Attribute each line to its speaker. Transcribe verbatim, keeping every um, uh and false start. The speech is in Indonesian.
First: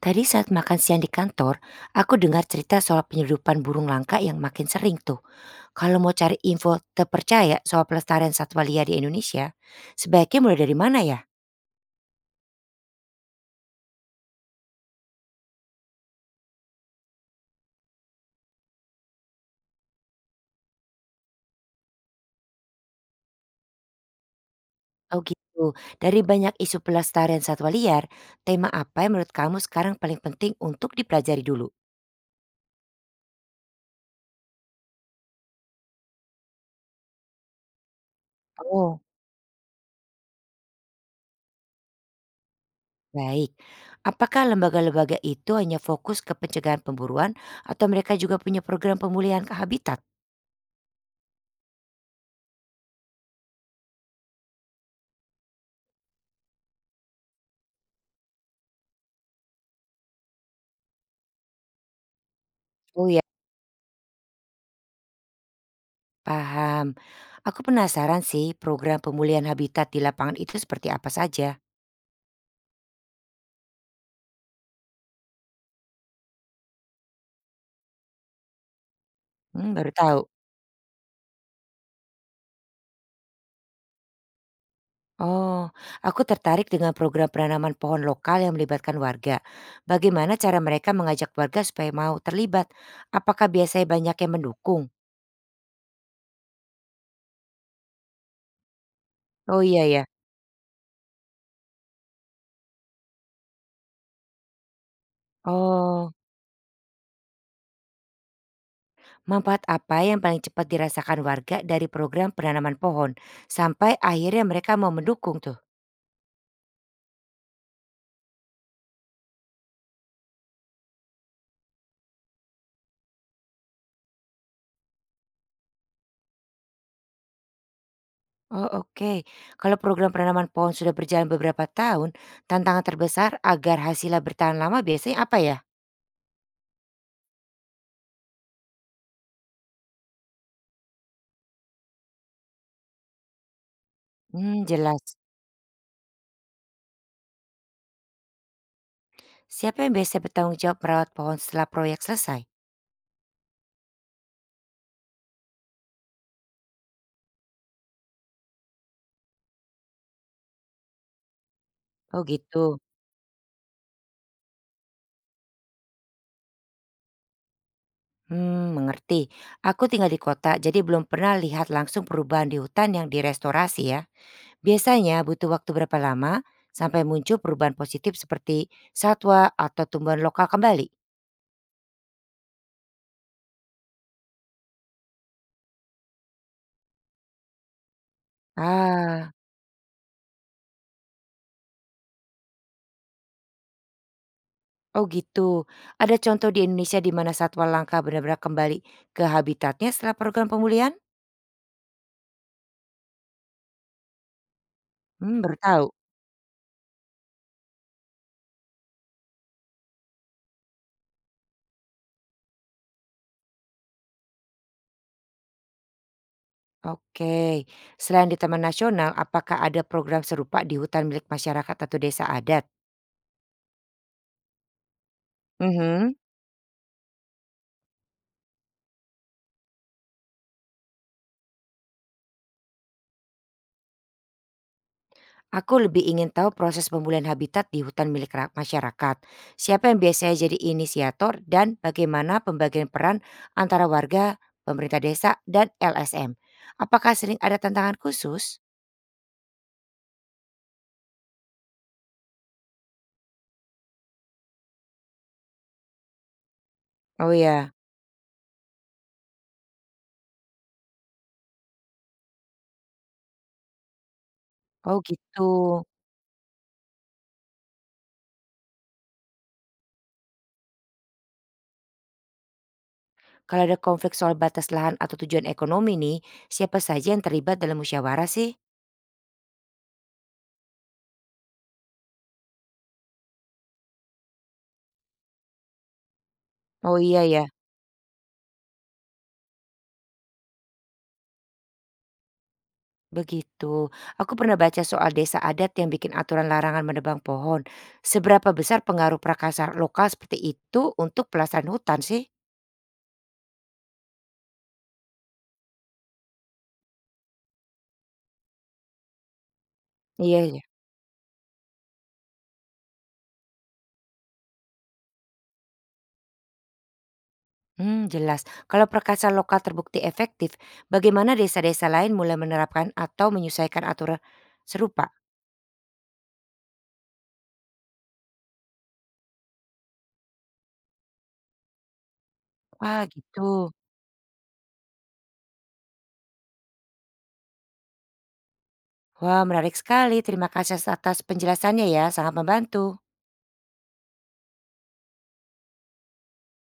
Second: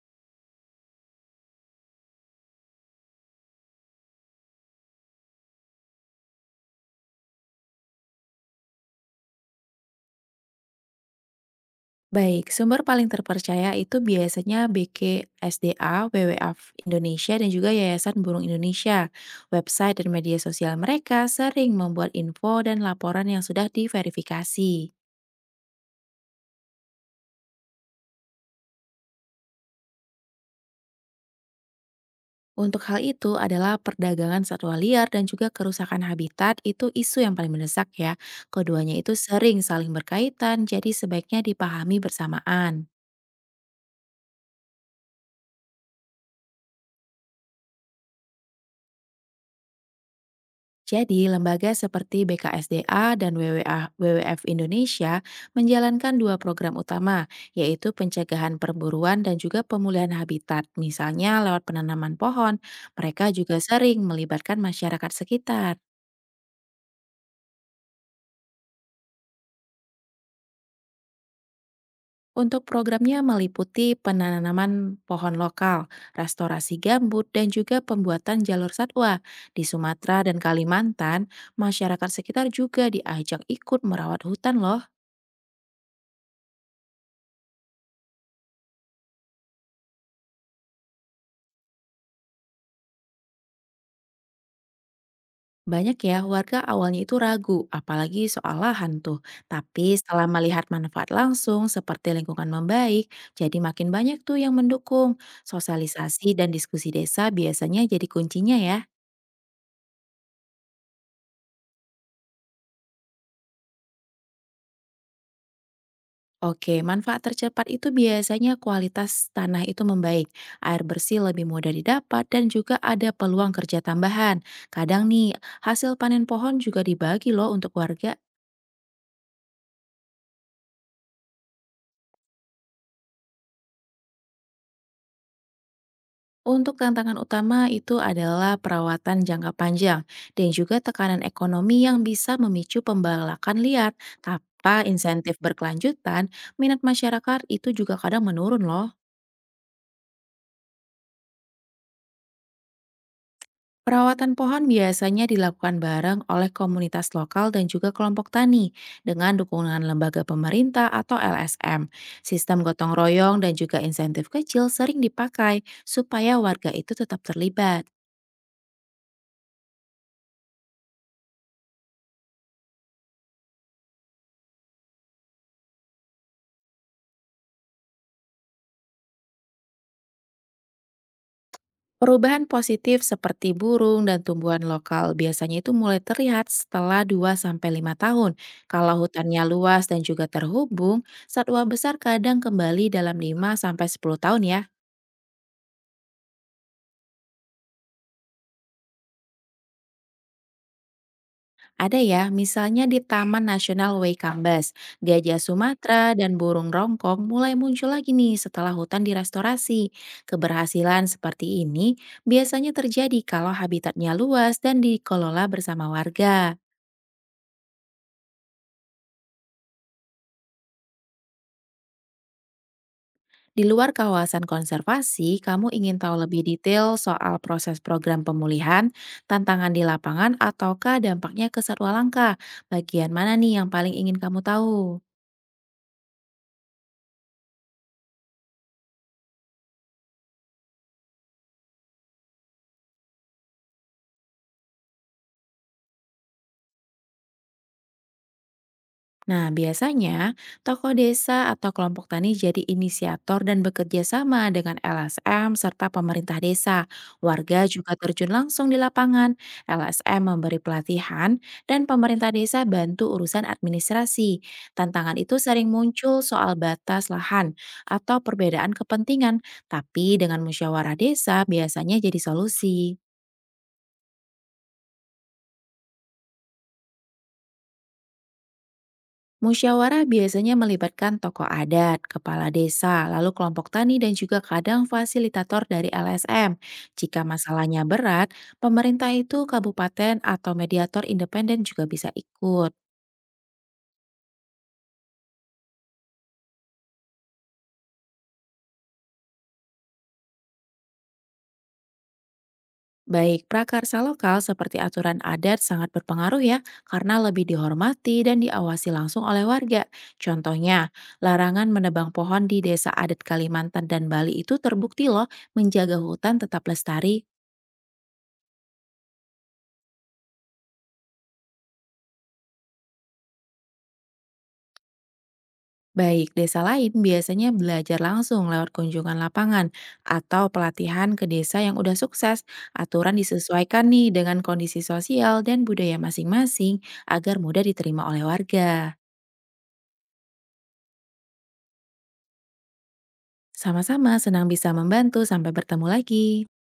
Speaker 1: Tadi saat makan siang di kantor, aku dengar cerita soal penyeludupan burung langka yang makin sering tuh. Kalau mau cari info terpercaya soal pelestarian satwa liar di Indonesia, sebaiknya mulai dari mana ya?
Speaker 2: Baik, sumber paling terpercaya itu biasanya B K S D A, W W F Indonesia, dan juga Yayasan Burung Indonesia. Website dan media sosial mereka sering membuat info dan laporan yang sudah diverifikasi.
Speaker 1: Oh gitu, dari banyak isu pelestarian satwa liar, tema apa yang menurut kamu sekarang paling penting untuk dipelajari dulu?
Speaker 2: Untuk hal itu adalah perdagangan satwa liar dan juga kerusakan habitat itu isu yang paling mendesak ya. Keduanya
Speaker 1: Oh,
Speaker 2: itu sering saling berkaitan, jadi sebaiknya dipahami bersamaan.
Speaker 1: baik. Apakah lembaga-lembaga itu hanya fokus ke pencegahan pemburuan atau mereka juga punya program pemulihan ke habitat?
Speaker 2: Jadi, lembaga seperti B K S D A dan WWA, W W F Indonesia menjalankan dua program utama, yaitu pencegahan perburuan dan juga pemulihan habitat, misalnya lewat penanaman pohon.
Speaker 1: Oh ya,
Speaker 2: Mereka juga sering melibatkan masyarakat sekitar.
Speaker 1: paham. Aku penasaran sih program pemulihan habitat di lapangan itu seperti apa saja.
Speaker 2: Untuk programnya meliputi penanaman pohon lokal, restorasi gambut, dan juga pembuatan jalur satwa. Di
Speaker 1: Hmm, baru tahu.
Speaker 2: Sumatera dan Kalimantan, masyarakat sekitar juga diajak ikut merawat hutan loh.
Speaker 1: Oh, aku tertarik dengan program penanaman pohon lokal yang melibatkan warga. Bagaimana cara mereka mengajak warga supaya mau terlibat? Apakah biasanya banyak yang mendukung?
Speaker 2: Banyak ya warga awalnya itu ragu, apalagi soal lahan tuh.
Speaker 1: Oh
Speaker 2: Tapi
Speaker 1: iya ya.
Speaker 2: setelah melihat manfaat langsung seperti lingkungan membaik, jadi makin banyak tuh yang mendukung.
Speaker 1: Oh,
Speaker 2: Sosialisasi dan diskusi desa biasanya jadi kuncinya ya.
Speaker 1: manfaat apa yang paling cepat dirasakan warga dari program penanaman pohon sampai akhirnya mereka mau mendukung tuh?
Speaker 2: Oke, manfaat tercepat itu biasanya kualitas tanah itu membaik, air bersih lebih mudah didapat, dan juga ada peluang kerja tambahan. Kadang nih, hasil panen pohon juga dibagi loh untuk warga.
Speaker 1: Oh oke, kalau program penanaman pohon sudah berjalan beberapa tahun, tantangan terbesar agar hasilnya bertahan lama biasanya apa ya?
Speaker 2: Untuk tantangan utama itu adalah perawatan jangka panjang dan juga tekanan ekonomi yang bisa memicu pembalakan liar.
Speaker 1: Hmm,
Speaker 2: Tanpa
Speaker 1: jelas.
Speaker 2: insentif berkelanjutan, minat masyarakat itu juga kadang menurun loh.
Speaker 1: Siapa yang biasanya bertanggung jawab merawat pohon setelah proyek selesai?
Speaker 2: Perawatan pohon biasanya dilakukan bareng oleh komunitas lokal dan juga kelompok tani dengan dukungan lembaga pemerintah atau L S M.
Speaker 1: Oh
Speaker 2: Sistem
Speaker 1: gitu.
Speaker 2: gotong royong dan juga insentif kecil sering dipakai supaya warga itu tetap terlibat.
Speaker 1: Hmm, mengerti. Aku tinggal di kota, jadi belum pernah lihat langsung perubahan di hutan yang direstorasi ya. Biasanya butuh waktu berapa lama sampai muncul perubahan positif seperti satwa atau tumbuhan lokal kembali?
Speaker 2: Perubahan positif seperti burung dan tumbuhan lokal biasanya itu mulai terlihat setelah dua sampai lima tahun. Kalau
Speaker 1: Ah,
Speaker 2: hutannya luas dan juga terhubung, satwa besar kadang kembali dalam lima sampai sepuluh tahun ya.
Speaker 1: oh gitu. Ada contoh di Indonesia di mana satwa langka benar-benar kembali ke habitatnya setelah program pemulihan?
Speaker 2: Ada ya, misalnya di Taman Nasional Waikambas, gajah
Speaker 1: Hmm, baru tahu.
Speaker 2: Sumatera dan burung rongkong mulai muncul lagi nih setelah hutan direstorasi. Keberhasilan seperti ini biasanya terjadi kalau habitatnya luas dan dikelola bersama warga.
Speaker 1: Oke. Selain di Taman Nasional, apakah ada program serupa di hutan milik masyarakat atau desa adat?
Speaker 2: Di luar kawasan konservasi, kamu ingin tahu
Speaker 1: Mhm.
Speaker 2: lebih detail soal proses program pemulihan, tantangan di lapangan, ataukah dampaknya ke satwa langka? Bagian mana nih yang paling ingin kamu tahu?
Speaker 1: Aku lebih ingin tahu proses pemulihan habitat di hutan milik ra- masyarakat. Siapa yang biasanya jadi inisiator dan bagaimana pembagian peran antara warga, pemerintah desa, dan L S M? Apakah sering ada tantangan khusus?
Speaker 2: Nah, biasanya tokoh desa atau kelompok tani jadi inisiator dan bekerja sama dengan L S M serta pemerintah desa.
Speaker 1: Oh
Speaker 2: Warga
Speaker 1: ya,
Speaker 2: juga terjun langsung di lapangan. L S M memberi pelatihan dan pemerintah desa bantu urusan administrasi.
Speaker 1: oh
Speaker 2: Tantangan itu
Speaker 1: gitu.
Speaker 2: sering muncul soal batas lahan atau perbedaan kepentingan, tapi dengan musyawarah desa biasanya jadi solusi.
Speaker 1: Kalau ada konflik soal batas lahan atau tujuan ekonomi nih, siapa saja yang terlibat dalam musyawarah sih?
Speaker 2: Musyawarah biasanya melibatkan tokoh adat, kepala desa, lalu kelompok tani dan juga kadang fasilitator dari L S M.
Speaker 1: Oh
Speaker 2: Jika
Speaker 1: iya ya,
Speaker 2: masalahnya berat, pemerintah itu kabupaten atau mediator independen juga bisa ikut.
Speaker 1: begitu. Aku pernah baca soal desa adat yang bikin aturan larangan menebang pohon. Seberapa besar pengaruh perkasa lokal seperti itu untuk pelestarian hutan sih?
Speaker 2: Baik prakarsa lokal seperti aturan adat sangat berpengaruh ya, karena lebih dihormati dan diawasi langsung oleh warga.
Speaker 1: Iya ya.
Speaker 2: Contohnya, larangan menebang pohon di desa adat Kalimantan dan Bali itu terbukti loh menjaga hutan tetap lestari.
Speaker 1: Hmm, jelas. Kalau perkasa lokal terbukti efektif, bagaimana desa-desa lain mulai menerapkan atau menyesuaikan aturan serupa?
Speaker 2: Baik, desa lain biasanya belajar langsung lewat kunjungan lapangan atau pelatihan ke desa yang udah sukses.
Speaker 1: Wah,
Speaker 2: Aturan
Speaker 1: gitu.
Speaker 2: disesuaikan nih dengan kondisi sosial dan budaya masing-masing agar mudah diterima oleh warga.
Speaker 1: Wah, menarik sekali. Terima kasih atas penjelasannya ya, sangat membantu.
Speaker 2: Sama-sama senang bisa membantu, sampai bertemu lagi.